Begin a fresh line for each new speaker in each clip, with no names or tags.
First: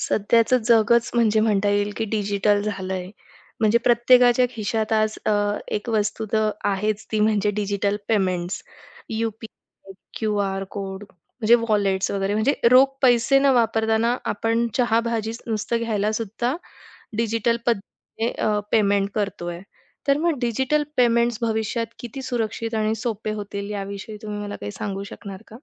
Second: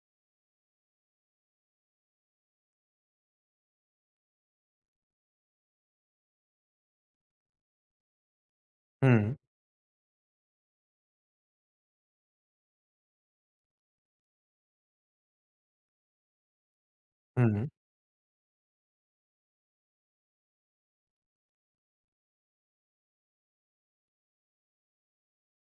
सध्याचं जगच म्हणजे म्हणता येईल, की डिजिटल झालंय. म्हणजे प्रत्येकाच्या खिशात आज एक वस्तू तर आहेच ती म्हणजे डिजिटल पेमेंट्स. यू
हं,
क्यू आर क्यूआर कोड म्हणजे वॉलेट्स वगैरे म्हणजे रोख पैसे न वापरताना आपण चहा-भाजी नुसतं घ्यायला सुद्धा डिजिटल
हं.
पद्धतीने पेमेंट करतोय. तर मग डिजिटल पेमेंट्स भविष्यात किती सुरक्षित आणि सोपे होतील याविषयी तुम्ही मला काही सांगू शकणार का?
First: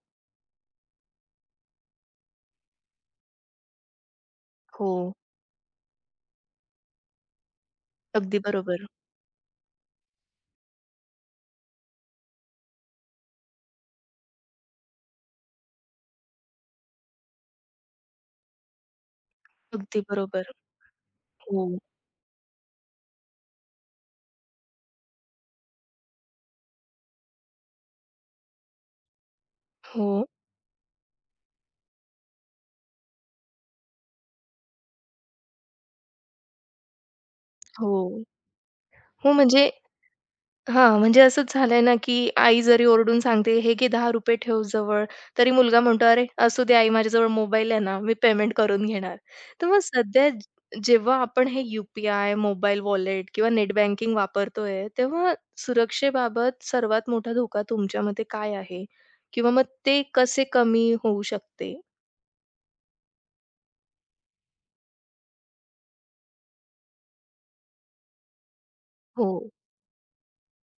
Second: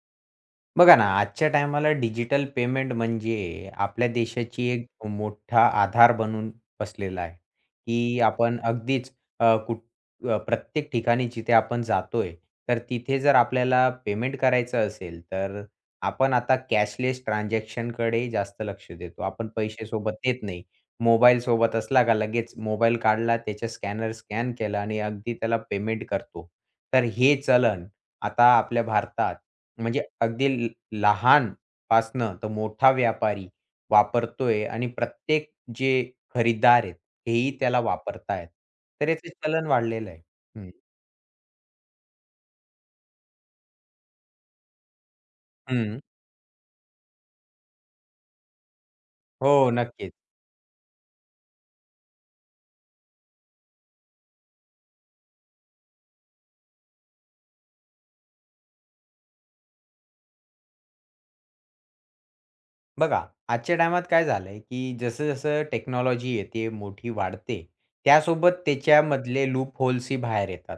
बघा ना, आजच्या टायमाला डिजिटल पेमेंट म्हणजे आपल्या देशाची
हो.
एक मोठा आधार बनून बसलेला आहे, की
अगदी
आपण
बरोबर.
अगदीच अ, कुठ अ, प्रत्येक ठिकाणी जिथे आपण जातोय, तर तिथे जर आपल्याला पेमेंट करायचं असेल, तर आपण आता कॅशलेस ट्रान्झॅक्शनकडे जास्त लक्ष देतो. आपण पैसे
अगदी
सोबत देत
बरोबर.
नाही. मोबाईल
हो,
सोबत असला का लगेच मोबाईल काढला, त्याच्या स्कॅनर स्कॅन केला आणि अगदी त्याला पेमेंट करतो. तर हे चलन आता आपल्या भारतात म्हणजे
हो.
अगदी ल लहानपासनं तर मोठा व्यापारी वापरतोय आणि प्रत्येक जे खरीदार आहेत, हेही त्याला
हो.
वापरतायत. तर याचं
हो,
चलन
म्हणजे
वाढलेलं आहे. हं,
म्हणजे असंच झालंय ना, की आई जरी ओरडून सांगते, "हे घे ₹10 ठेव जवळ." तरी मुलगा
हं.
म्हणतो, "अरे, असू दे आई, माझ्याजवळ मोबाईल आहे ना, मी पेमेंट करून घेणार." तर
हो,
मग
नक्कीच.
सध्या जेव्हा आपण हे यू पी मोबाईल वॉलेट किंवा नेट बँकिंग वापरतोय, तेव्हा सुरक्षेबाबत सर्वात मोठा धोका तुमच्या मते काय आहे? किंवा मग ते कसे कमी होऊ शकते?
बघा, आजच्या टायमात काय झालंय, की जसं-जसं टेक्नॉलॉजी येते, मोठी वाढते, त्यासोबत
हो.
त्याच्यामधले लूप होल्सही बाहेर येतात.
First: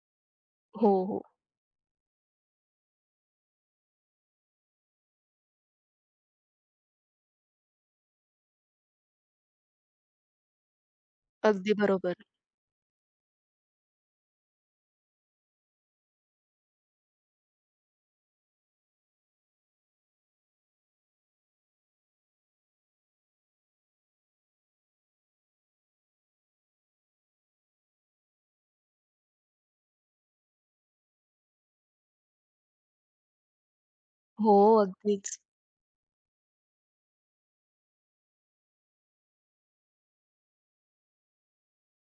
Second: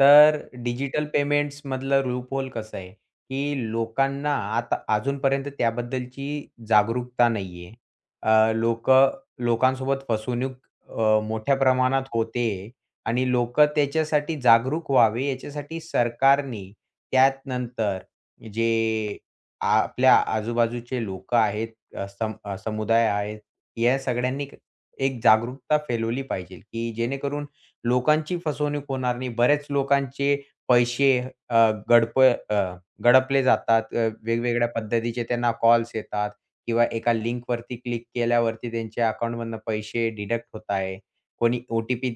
तर
हो,
डिजिटल
हो.
पेमेंट्समधलं लूप होल कसं आहे, की लोकांना आता अजूनपर्यंत त्याबद्दलची जागरूकता नाहीये. अ, लोकं लोकांसोबत फसवणूक मोठ्या
अगदी
प्रमाणात
बरोबर.
होते आणि लोकं त्याच्यासाठी जागरूक व्हावे, याच्यासाठी सरकारने त्यात नंतर जे आपल्या आजूबाजूचे लोकं आहेत, समुदाय आहेत, या सगळ्यांनी एक जागरूकता फैलवली पाहिजे, की जेणेकरून लोकांची फसवणूक होणार नाही. बरेच लोकांचे पैसे अ, गडप अ, गडपले जातात.
हो,
वेगवेगळ्या पद्धतीचे
अगदीच.
त्यांना कॉल्स येतात किंवा एका लिंकवरती क्लिक केल्यावरती त्यांच्या अकाउंटमधनं पैसे डिडक्ट होत आहे. कोणी ओ-टी-पी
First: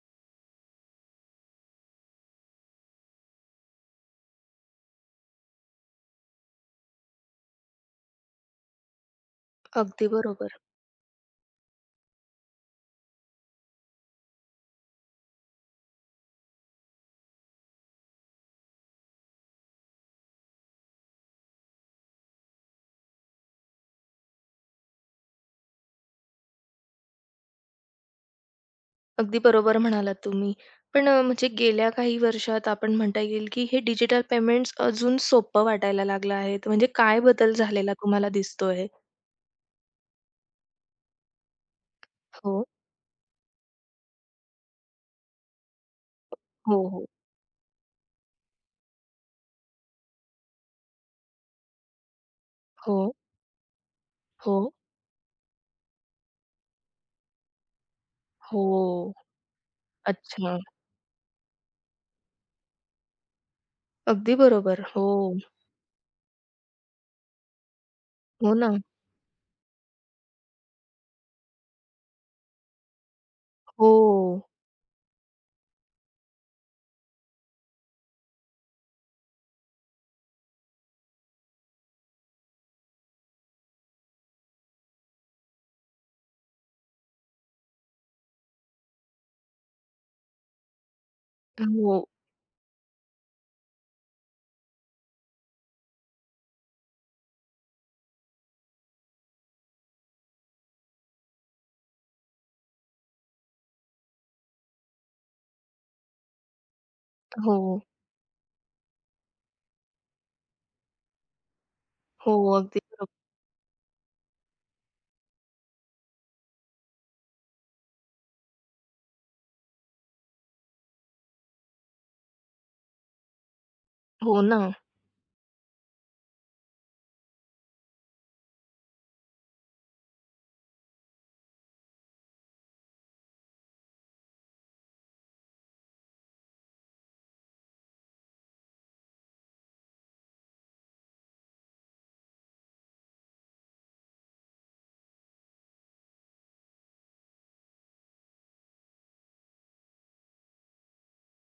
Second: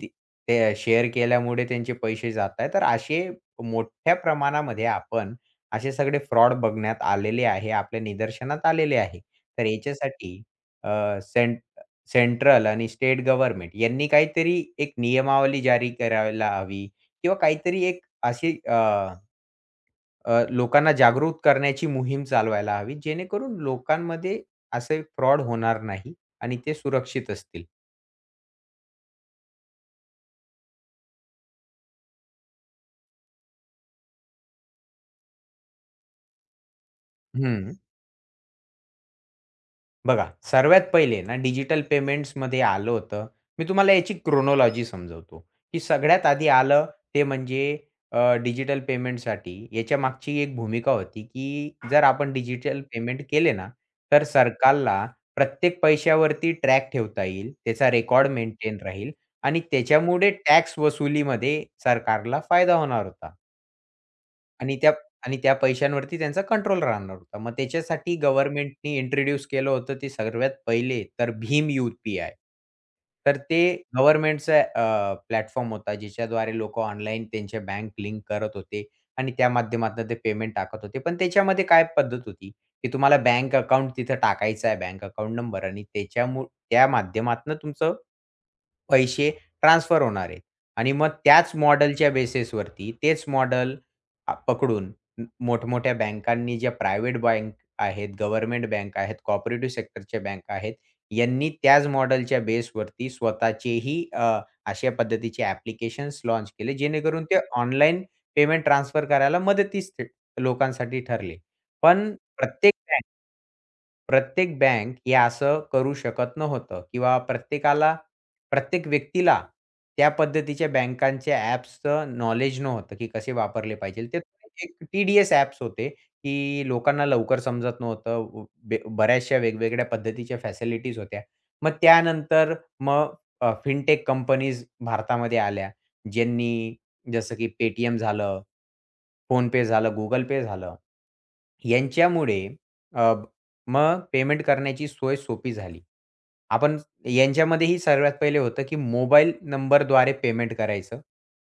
ते शेअर केल्यामुळे त्यांचे पैसे जात आहे. तर असे मोठ्या प्रमाणामध्ये आपण असे सगळे फ्रॉड बघण्यात आलेले आहे, आपल्या निदर्शनात आलेले आहे. तर
अगदी
याच्यासाठी
बरोबर.
अ, सें सेंट्रल आणि स्टेट गव्हर्नमेंट यांनी काहीतरी एक नियमावली जारी करायला हवी किंवा काहीतरी एक अशी अ, अ, लोकांना जागरूक करण्याची मोहीम चालवायला हवी, जेणेकरून लोकांमध्ये असे फ्रॉड होणार नाही आणि ते सुरक्षित असतील.
अगदी बरोबर म्हणालात तुम्ही. म्हणजे गेल्या काही वर्षात आपण म्हणता येईल, की हे डिजिटल पेमेंट्स अजून सोपं वाटायला लागलं आहे. तर म्हणजे काय बदल
हं.
झालेला तुम्हाला दिसतोय?
बघा, सर्वात पहिले ना डिजिटल पेमेंट्समध्ये
हो,
आलं होतं. मी तुम्हाला याची क्रोनॉलॉजी समजवतो, की सगळ्यात आधी आलं
हो.
ते म्हणजे डिजिटल पेमेंटसाठी याच्या मागची एक भूमिका होती, की जर आपण डिजिटल
हो,
पेमेंट केले ना, तर
हो,
सरकारला प्रत्येक पैशावरती ट्रॅक ठेवता येईल, त्याचा रेकॉर्ड
हो.
मेंटेन राहील आणि त्याच्यामुळे
अच्छा.
टॅक्स वसुलीमध्ये सरकारला फायदा होणार होता.
अगदी
आणि
बरोबर.
त्या
हो,
आणि त्या पैशांवरती त्यांचा कंट्रोल राहणार होता. मग त्याच्यासाठी
हो ना.
गव्हर्नमेंटनी इंट्रोड्यूस केलं होतं ते सर्वात पहिले तर भीम यू पी तर ते
हो,
गव्हर्नमेंटचा प्लॅटफॉर्म होता ज्याच्याद्वारे लोकं ऑनलाईन त्यांच्या बँक लिंक करत होते आणि त्या माध्यमातून ते पेमेंट टाकत होते. पण त्याच्यामध्ये काय पद्धत होती, की तुम्हाला बँक अकाउंट तिथं टाकायचा आहे, बँक अकाउंट नंबर आणि त्या माध्यमातून तुमचं पैसे ट्रान्सफर होणार आहेत आणि मग त्याच
हो,
मॉडेलच्या बेसिसवरती तेच मॉडेल पकडून मोठमोठ्या बँकांनी ज्या प्रायव्हेट बँक आहेत, गव्हर्नमेंट बँक आहेत, कोऑपरेटिव्ह सेक्टरच्या बँका आहेत, यांनी त्याच मॉडेलच्या बेसवरती स्वतःचेही अशा पद्धतीचे ॲप्लिकेशन्स लाँच केले, जेणेकरून ते
हो,
ऑनलाईन पेमेंट ट्रान्सफर करायला मदतीस लोकांसाठी ठरले. पण
हो.
प्रत्येक
अगदी बरोबर.
प्रत्येक बँक हे असं करू शकत नव्हतं किंवा प्रत्येक व्यक्तीला त्या पद्धतीच्या बँकांच्या ॲप्सचं नॉलेज नव्हतं, की कसे वापरले पाहिजे. ते
हो ना.
एक टी-डी-एस ॲप्स होते, की लोकांना लवकर समजत नव्हतं. व बे बऱ्याचशा वेगवेगळ्या पद्धतीच्या फॅसिलिटीज होत्या. मग त्यानंतर मग फिनटेक कंपनीज भारतामध्ये आल्या. ज्यांनी जसं की Paytm झालं, PhonePe झालं, Google Pay झालं. यांच्यामुळे मग पेमेंट करण्याची सोय सोपी झाली. आपण यांच्यामध्येही सर्वात पहिले होतं, की मोबाईल नंबरद्वारे पेमेंट करायचं.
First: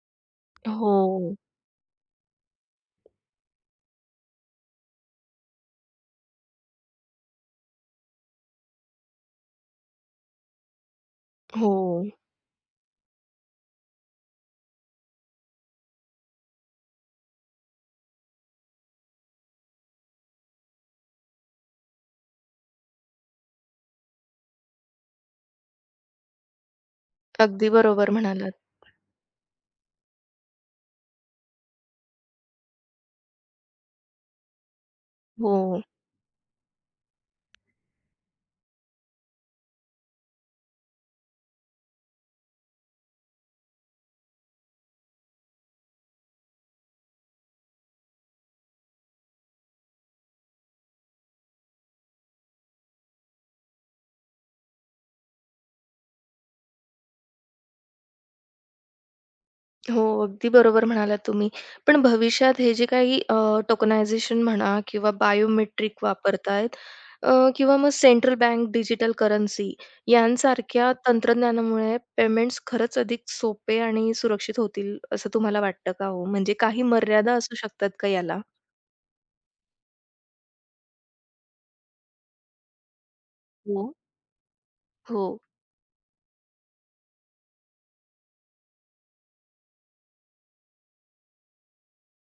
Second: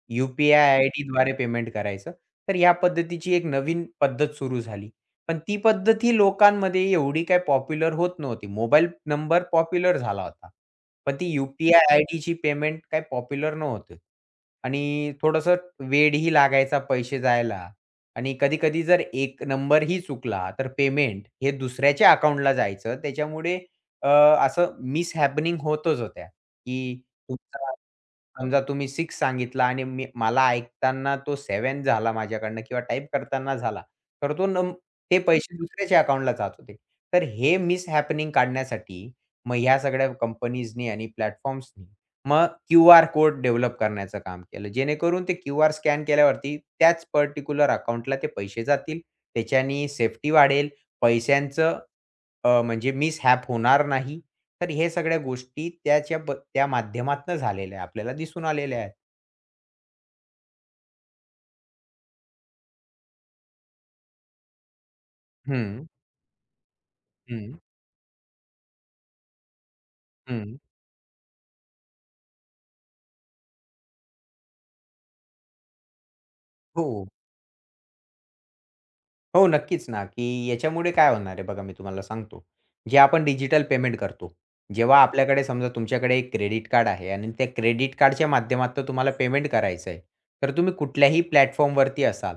यू-पी-आय अच्छा. आयडीद्वारे
हो,
पेमेंट करायचं. तर या पद्धतीची एक नवीन पद्धत सुरू झाली. पण ती पद्धत ही लोकांमध्ये एवढी काही पॉप्युलर होत नव्हती. मोबाईल नंबर पॉप्युलर झाला होता. पण ती
हो.
यू-पी-आय अच्छा. आयडीची पेमेंट काही पॉप्युलर नव्हती आणि थोडंसं वेळही लागायचा पैसे जायला. आणि कधी-कधी जर एक नंबर ही चुकला, तर पेमेंट हे दुसऱ्याच्या अकाउंटला जायचं. त्याच्यामुळे अ, असं मिसहॅपनिंग होतच होत्या, की
अगदी
तुमचा
बरोबर म्हणालात.
समजा तुम्ही 6 सांगितला आणि मला ऐकताना तो 7 झाला माझ्याकडनं किंवा टाइप करताना झाला, तर तो नं ते पैसे
हो.
दुसऱ्याच्या अकाउंटला जात होते. तर हे मिसहॅपनिंग काढण्यासाठी मग ह्या सगळ्या कंपनीजनी आणि प्लॅटफॉर्म्सनी मग क्यूआर कोड डेव्हलप करण्याचं काम केलं. जेणेकरून ते क्यूआर स्कॅन केल्यावरती त्याच पर्टिक्युलर अकाउंटला ते पैसे जातील. त्याच्यानी सेफ्टी वाढेल. पैशांचं म्हणजे मिसहॅप होणार नाही. तर हे सगळ्या गोष्टी त्या माध्यमातनं झालेल्या आहे. आपल्याला दिसून आलेल्या आहेत.
हो, अगदी बरोबर म्हणालात तुम्ही. पण भविष्यात हे जे काही टोकनायझेशन म्हणा किंवा
हं,
बायोमेट्रिक वापरतायत. अ,
हं,
किंवा मग सेंट्रल बँक डिजिटल करन्सी
हं.
यांसारख्या तंत्रज्ञानामुळे पेमेंट्स खरंच अधिक सोपे आणि सुरक्षित होतील, असं तुम्हाला वाटतं का हो? म्हणजे काही
हो.
मर्यादा असू शकतात का याला?
हो, नक्कीच ना, की याच्यामुळे काय होणार आहे बघा मी तुम्हाला सांगतो. जे आपण डिजिटल
हो.
पेमेंट करतो. जेव्हा
हो,
आपल्याकडे समजा तुमच्याकडे एक क्रेडिट कार्ड आहे आणि त्या क्रेडिट कार्डच्या माध्यमातून तुम्हाला पेमेंट करायचं आहे. तर तुम्ही कुठल्याही प्लॅटफॉर्मवरती असाल.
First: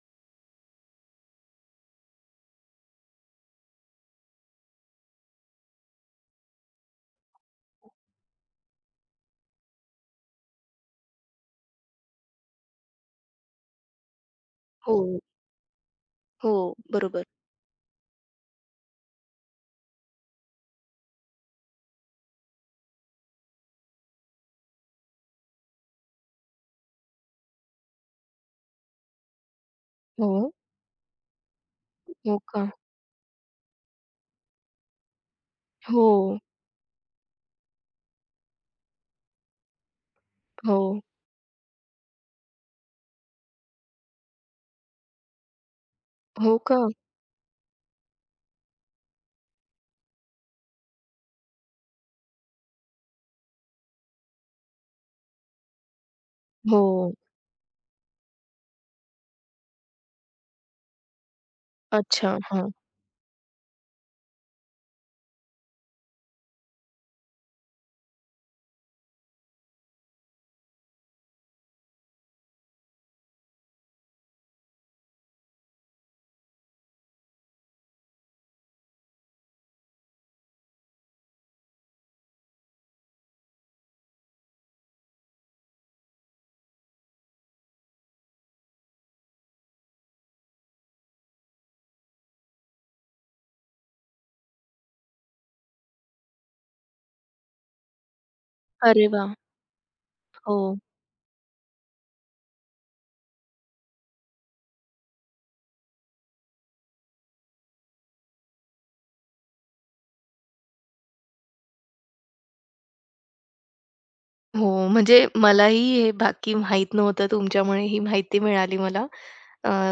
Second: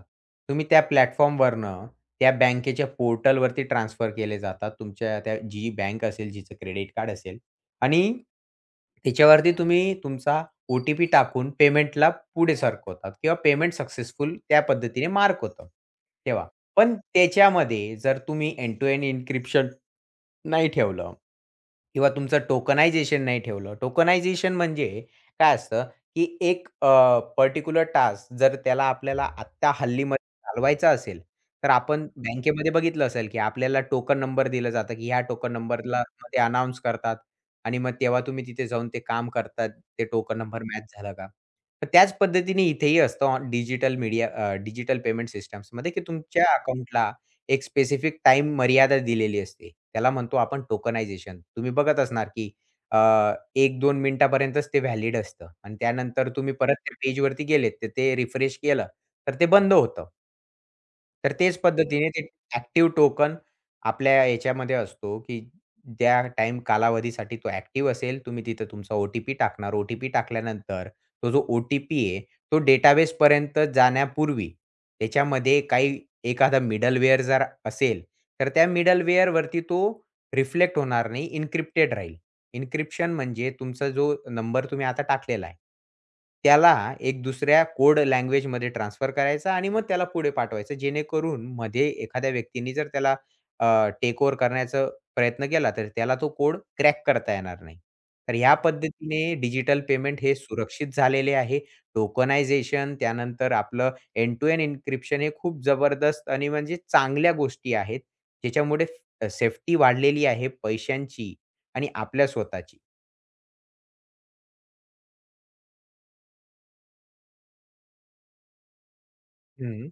तुम्ही त्या प्लॅटफॉर्मवरनं त्या बँकेच्या पोर्टलवरती ट्रान्सफर केले जातात. तुमच्या त्या जी बँक असेल, जिचं क्रेडिट कार्ड असेल आणि त्याच्यावरती तुम्ही तुमचा ओ-टी-पी टाकून पेमेंटला पुढे सरकवतात किंवा पेमेंट सक्सेसफुल त्या पद्धतीने
हो,
मार्क होतं, तेव्हा. पण
बरोबर.
त्याच्यामध्ये जर तुम्ही एंड टू एंड एन्क्रिप्शन नाही ठेवलं किंवा तुमचं टोकनायझेशन नाही ठेवलं. टोकनायझेशन म्हणजे काय असतं, की एक पर्टिक्युलर टास्क जर त्याला आपल्याला आत्ता हल्लीमध्ये
हो,
चालवायचा असेल, तर आपण
हो का?
बँकेमध्ये बघितलं असेल, की आपल्याला टोकन नंबर दिलं जातं, की ह्या टोकन नंबरला मग
हो,
ते करतात आणि मग तेव्हा तुम्ही तिथे जाऊन ते काम करतात, ते टोकन नंबर
हो,
मॅच झाला का? तर त्याच पद्धतीने इथेही असतं डिजिटल पेमेंट सिस्टम्समध्ये, की तुमच्या
हो का?
अकाउंटला एक स्पेसिफिक टाइम मर्यादा दिलेली असते. त्याला म्हणतो आपण टोकनायझेशन. तुम्ही बघत असणार, की अ, 1-2 मिनिटापर्यंतच ते व्हॅलिड असतं आणि त्यानंतर तुम्ही परत त्या
हो.
पेजवरती गेलेत, तर ते रिफ्रेश केलं, तर ते बंद होतं. तर तेच पद्धतीने ते
अच्छा. हां.
ॲक्टिव्ह टोकन आपल्या याच्यामध्ये असतो, की त्या टाईम कालावधीसाठी तो ॲक्टिव्ह असेल. तुम्ही तिथं तुमचा ओ-टी-पी टाकणार. ओ-टी-पी टाकल्यानंतर तो जो ओ-टी-पी आहे, तो डेटाबेसपर्यंत जाण्यापूर्वी त्याच्यामध्ये काही एखादा मिडलवेअर जर असेल, तर त्या मिडलवेअरवरती तो रिफ्लेक्ट होणार नाही, एन्क्रिप्टेड राहील. एन्क्रिप्शन म्हणजे तुमचा जो नंबर तुम्ही आता टाकलेला आहे, त्याला एक दुसऱ्या कोड लँग्वेजमध्ये ट्रान्सफर करायचा आणि मग त्याला पुढे पाठवायचं. जेणेकरून मध्ये एखाद्या व्यक्तीने जर त्याला टेक ओव्हर करण्याचा प्रयत्न केला, तर त्याला तो कोड क्रॅक करता येणार नाही. तर ह्या
अरे वाह!
पद्धतीने डिजिटल पेमेंट हे
हो.
सुरक्षित झालेले आहे. टोकनायझेशन त्यानंतर आपलं एंड टू एंड एन्क्रिप्शन हे खूप जबरदस्त आणि म्हणजे चांगल्या गोष्टी आहेत. ज्याच्यामुळे सेफ्टी वाढलेली आहे पैशांची आणि आपल्या स्वतःची.
हो, म्हणजे मलाही हे बाकी माहीत नव्हतं. तुमच्यामुळे ही माहिती मिळाली मला. अ,
हं,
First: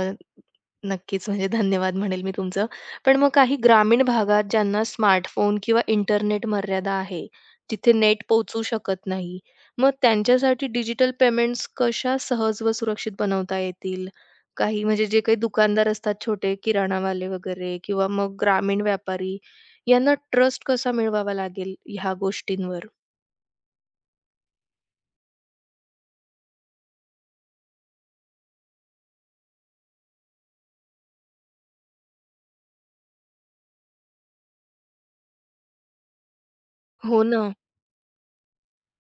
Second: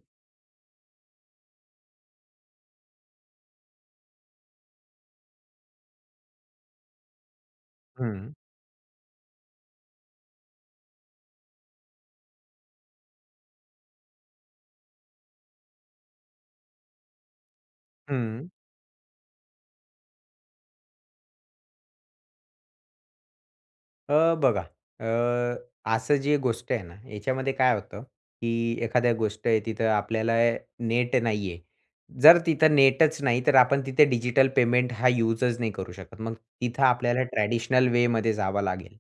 नक्कीच म्हणजे धन्यवाद म्हणेल मी तुमचं. पण मग काही ग्रामीण भागात ज्यांना स्मार्टफोन किंवा इंटरनेट मर्यादा आहे, तिथे नेट
हं,
पोहोचू शकत नाही. मग त्यांच्यासाठी डिजिटल पेमेंट्स कशा सहज व सुरक्षित बनवता येतील? काही म्हणजे जे काही दुकानदार असतात छोटे किराणावाले वगैरे किंवा मग
हं.
ग्रामीण व्यापारी यांना ट्रस्ट कसा मिळवावा लागेल ह्या गोष्टींवर?
अ, बघा अ, असं जी गोष्ट आहे ना, याच्यामध्ये काय होतं, की एखाद्या गोष्ट आहे तिथं आपल्याला नेट नाहीये. जर तिथं नेटच नाही, तर आपण तिथे डिजिटल पेमेंट हा युजच नाही करू शकत. मग तिथं
हो
आपल्याला
ना.
ट्रॅडिशनल वेमध्ये जावं लागेल.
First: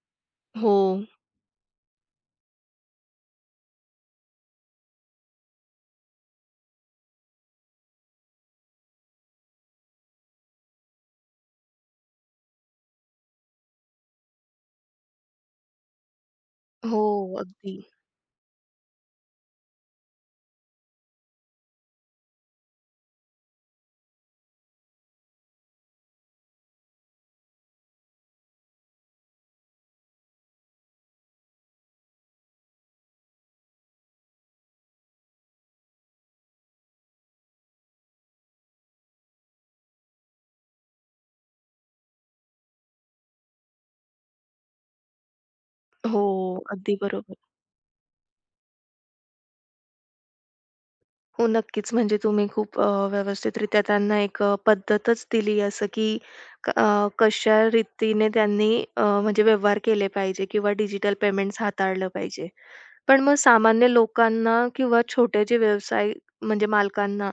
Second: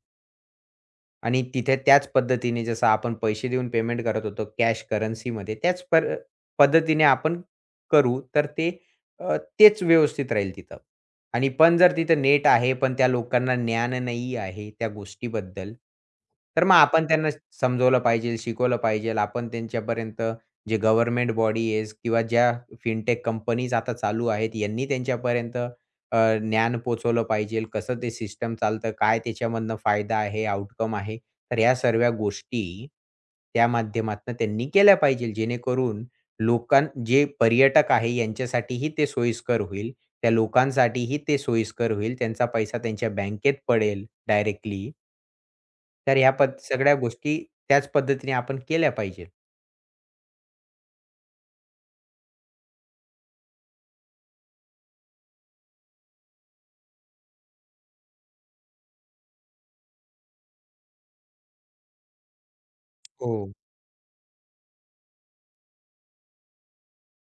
हो.
आणि तिथे त्याच पद्धतीने जसं आपण पैसे देऊन पेमेंट करत होतो कॅश करन्सीमध्ये त्याच पर पद्धतीने आपण करू तर ते तेच व्यवस्थित राहील तिथं. आणि पण जर तिथं नेट आहे, पण त्या लोकांना ज्ञान नाही आहे त्या गोष्टीबद्दल, तर मग
हो,
आपण त्यांना
अगदी.
समजवलं पाहिजे, शिकवलं पाहिजे. आपण त्यांच्यापर्यंत जे गव्हर्नमेंट बॉडीज किंवा ज्या फिनटेक कंपनीज आता चालू आहेत, यांनी त्यांच्यापर्यंत ज्ञान पोहोचवलं पाहिजे, कसं ते सिस्टम चालतं, काय त्याच्यामधनं फायदा आहे, आउटकम आहे. तर ह्या सर्व गोष्टी त्या माध्यमातून त्यांनी केल्या पाहिजे, जेणेकरून लोकां जे पर्यटक आहे यांच्यासाठीही ते सोयीस्कर होईल. त्या लोकांसाठीही ते सोयीस्कर होईल. त्यांचा पैसा त्यांच्या बँकेत पडेल डायरेक्टली. तर
हो,
ह्या सगळ्या
अगदी बरोबर.
गोष्टी त्याच पद्धतीने आपण केल्या पाहिजेत.
हो, नक्कीच. म्हणजे तुम्ही खूप व्यवस्थितरित्या त्यांना एक पद्धतच दिली असं, की कशा रीतीने त्यांनी म्हणजे व्यवहार केले पाहिजे किंवा डिजिटल पेमेंट्स हाताळलं पाहिजे. पण मग
हो.
सामान्य लोकांना किंवा छोटे जे व्यवसाय म्हणजे मालकांना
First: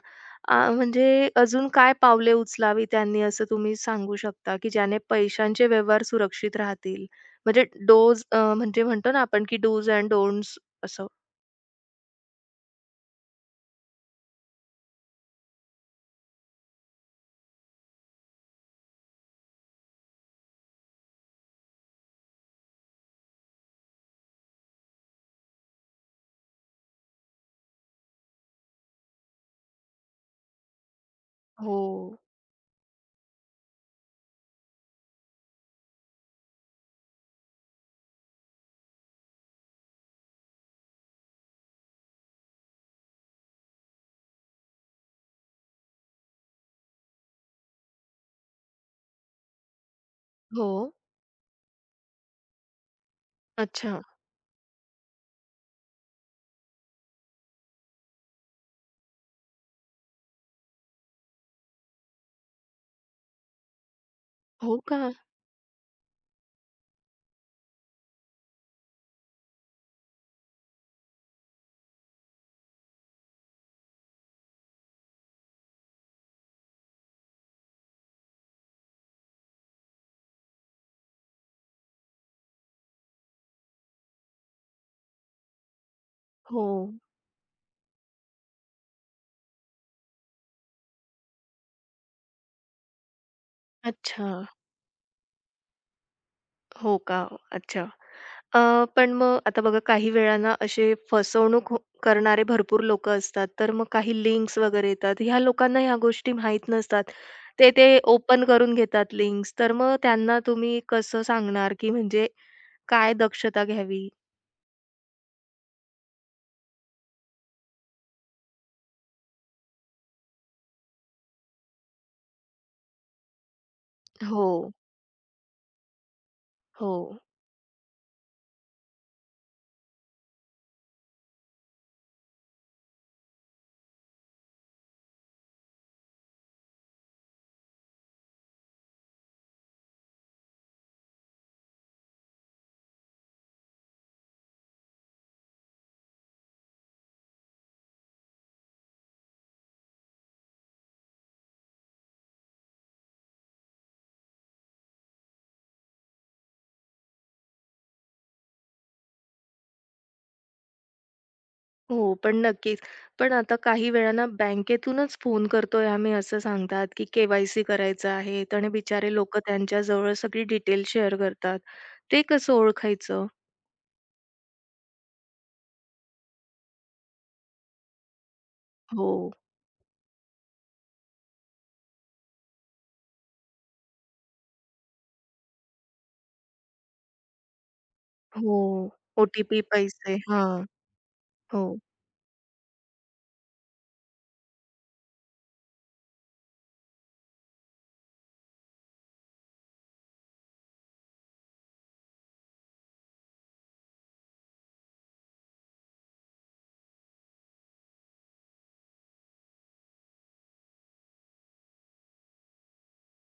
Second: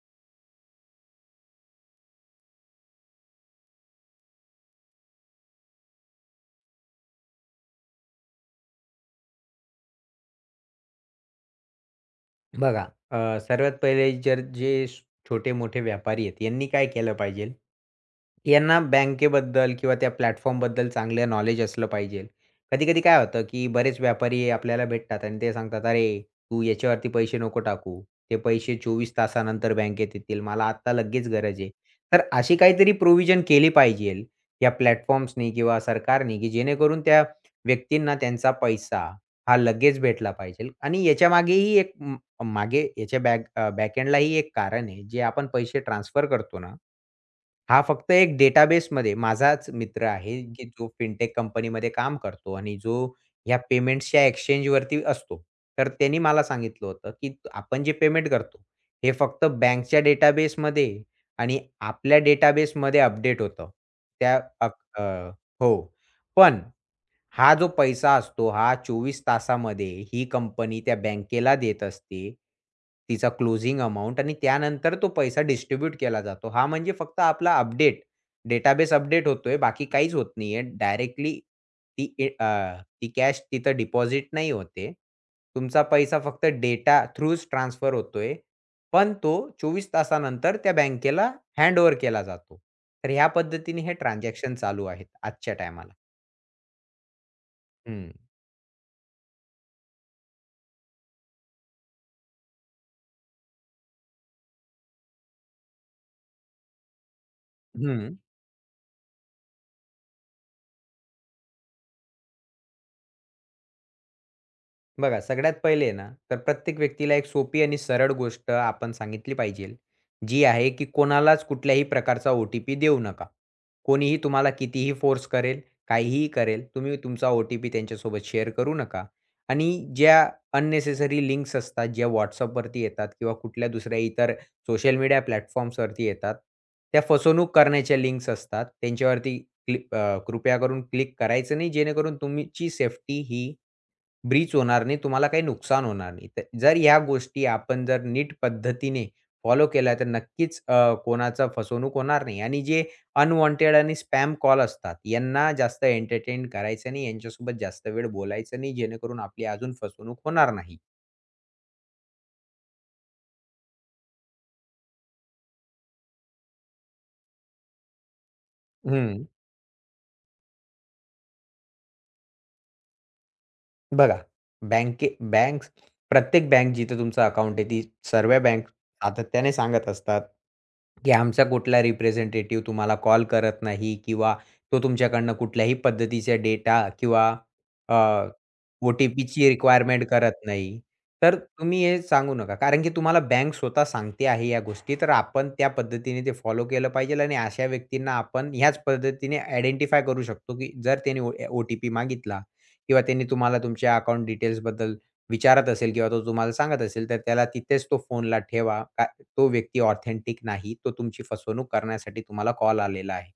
म्हणजे अजून काय पावले उचलावी त्यांनी असं तुम्ही सांगू शकता, की ज्याने पैशांचे व्यवहार सुरक्षित राहतील? म्हणजे डोज म्हणजे म्हणतो ना आपण, की डूज एंड डोंट्स असं.
बघा, सर्वात पहिले जर जे छोटे-मोठे व्यापारी आहेत, यांनी काय केलं पाहिजे? यांना बँकेबद्दल किंवा त्या प्लॅटफॉर्मबद्दल चांगलं नॉलेज असलं पाहिजे. कधी-कधी काय होतं, की बरेच व्यापारी आपल्याला भेटतात आणि ते सांगतात, "अरे, तू याच्यावरती पैसे नको टाकू. ते पैसे 24 तासानंतर बँकेत येतील. मला आत्ता लगेच गरज आहे."
हो.
तर अशी काहीतरी प्रोव्हिजन केली पाहिजे या प्लॅटफॉर्म्सनी किंवा सरकारनी, की जेणेकरून त्या व्यक्तींना त्यांचा पैसा हा लगेच भेटला पाहिजे आणि याच्या बॅकएंडलाही एक कारण आहे, जे आपण पैसे ट्रान्सफर करतो ना, हा फक्त एक डेटाबेसमध्ये माझाच मित्र आहे, की
हो.
जो फिनटेक कंपनीमध्ये काम करतो आणि जो ह्या
अच्छा.
पेमेंट्सच्या एक्सचेंजवरती असतो. तर त्यांनी मला सांगितलं होतं, की आपण जे पेमेंट करतो, हे फक्त बँकच्या डेटाबेसमध्ये आणि आपल्या डेटाबेसमध्ये अपडेट होतं. त्या अक
हो
अ,
का?
हो. पण हा जो पैसा असतो, हा 24 तासामध्ये ही कंपनी त्या बँकेला देत असते. तिचा क्लोजिंग अमाउंट आणि त्यानंतर तो पैसा डिस्ट्रिब्यूट केला जातो. हा म्हणजे फक्त आपला अपडेट, डेटाबेस अपडेट होतोय. बाकी काहीच होत नाहीये. डायरेक्टली ती कॅश तिथं डिपॉझिट नाही होते. तुमचा पैसा फक्त
हो.
डेटा थ्रूच ट्रान्सफर होतोय. पण तो 24 तासानंतर त्या बँकेला हँडओव्हर केला जातो. तर ह्या पद्धतीने हे
अच्छा.
ट्रान्झॅक्शन चालू आहेत आजच्या टायमाला.
हो का? अच्छा.
हं.
अ, पण मग आता बघा काही वेळा असे फसवणूक हो करणारे भरपूर लोकं असतात. तर मग काही लिंक्स वगैरे येतात. ह्या लोकांना ह्या गोष्टी माहीत नसतात. ते ते
हं.
ओपन करून घेतात लिंक्स. तर मग त्यांना तुम्ही कसं सांगणार की म्हणजे काय दक्षता घ्यावी?
बघा, सगळ्यात पहिले ना, तर प्रत्येक व्यक्तीला एक सोपी आणि सरळ गोष्ट आपण सांगितली पाहिजे, जी आहे की कोणालाच कुठल्याही प्रकारचा ओ-टी-पी देऊ नका. कोणीही
हो.
तुम्हाला कितीही फोर्स करेल, काहीही करेल,
हो.
तुम्ही तुमचा ओ-टी-पी त्यांच्यासोबत शेअर करू नका. आणि ज्या अननेसेसरी लिंक्स असतात, ज्या WhatsAppवरती येतात किंवा कुठल्या दुसऱ्या इतर सोशल मीडिया प्लॅटफॉर्म्सवरती येतात, त्या फसवणूक करण्याच्या लिंक्स असतात. त्यांच्यावरती क्लिक कृपया करून क्लिक करायचं नाही, जेणेकरून तुमची सेफ्टी ही ब्रीच होणार नाही, तुम्हाला काही नुकसान होणार नाही. तर जर ह्या गोष्टी आपण जर नीट पद्धतीने फॉलो केल्या, तर नक्कीच कोणाचा फसवणूक होणार नाही आणि जे अनवॉन्टेड आणि स्पॅम कॉल असतात, यांना जास्त एंटरटेन करायचं नाही, यांच्यासोबत जास्त वेळ बोलायचं नाही, जेणेकरून आपली अजून फसवणूक होणार नाही.
हो, पण नक्कीच. पण आता काही वेळा ना बँकेतूनच फोन करतोय आम्ही असं सांगतात, की के-वाय-सी करायचं आहे आणि बिचारे
हं.
लोकं त्यांच्याजवळ सगळी डिटेल शेअर करतात. ते कसं ओळखायचं?
बघा, बँके बँक प्रत्येक बँक जिथं तुमचं अकाउंट आहे, ती सर्व बँक
हो,
सातत्याने सांगत असतात, की आमचा कुठला रिप्रेझेंटेटिव्ह तुम्हाला कॉल करत नाही किंवा तो तुमच्याकडनं कुठल्याही पद्धतीचा डेटा किंवा अ,
हो.
ओ-टी-पीची
ओटीपी टी पी
रिक्वायरमेंट
पैसे.
करत
हां,
नाही. तर
हो.
तुम्ही हे सांगू नका. कारण की तुम्हाला बँक स्वतः सांगते आहे या गोष्टी, तर आपण त्या पद्धतीने ते फॉलो केलं पाहिजेल आणि अशा व्यक्तींना आपण ह्याच पद्धतीने आयडेंटिफाय करू शकतो, की जर त्याने ओ-टी-पी मागितला किंवा त्यांनी तुम्हाला तुमच्या अकाउंट डिटेल्सबद्दल विचारत असेल किंवा तो तुम्हाला सांगत असेल, तर त्याला तिथेच तो फोनला ठेवा. तो व्यक्ती ऑथेंटिक नाही. तो तुमची फसवणूक करण्यासाठी तुम्हाला कॉल आलेला आहे.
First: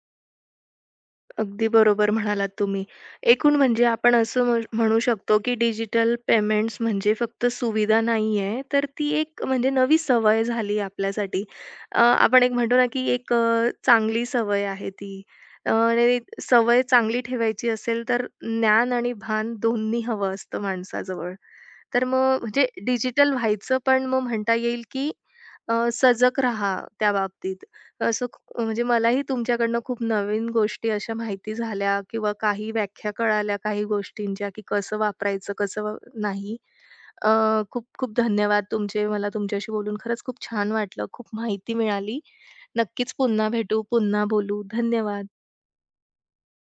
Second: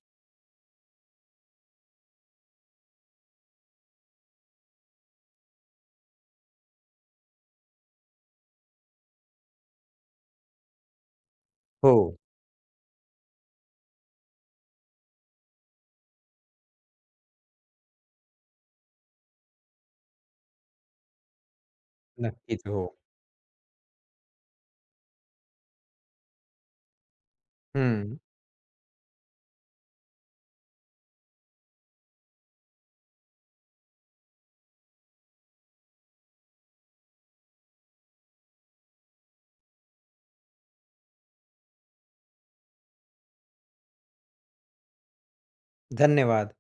अगदी बरोबर म्हणालात तुम्ही. एकूण म्हणजे आपण असं म्हणू शकतो, की डिजिटल पेमेंट्स म्हणजे फक्त सुविधा नाहीये, तर ती एक म्हणजे नवी सवय झाली आपल्यासाठी.
हो.
आपण एक म्हणतो ना, की एक चांगली सवय आहे ती. आणि सवय चांगली ठेवायची असेल, तर ज्ञान आणि भान दोन्ही हवं असतं माणसाजवळ. तर मग
नक्कीच.
म्हणजे
हो.
डिजिटल व्हायचं, पण मग म्हणता येईल की सजग राहा त्या बाबतीत.
हं.
असं म्हणजे मलाही तुमच्याकडनं खूप नवीन गोष्टी अशा माहिती झाल्या किंवा काही व्याख्या कळाल्या काही गोष्टींच्या, की कसं वापरायचं, कसं वा नाही. अ, खूप खूप धन्यवाद तुमचे. मला तुमच्याशी बोलून खरंच खूप छान वाटलं. खूप माहिती मिळाली. नक्कीच पुन्हा भेटू, पुन्हा बोलू. धन्यवाद.
धन्यवाद.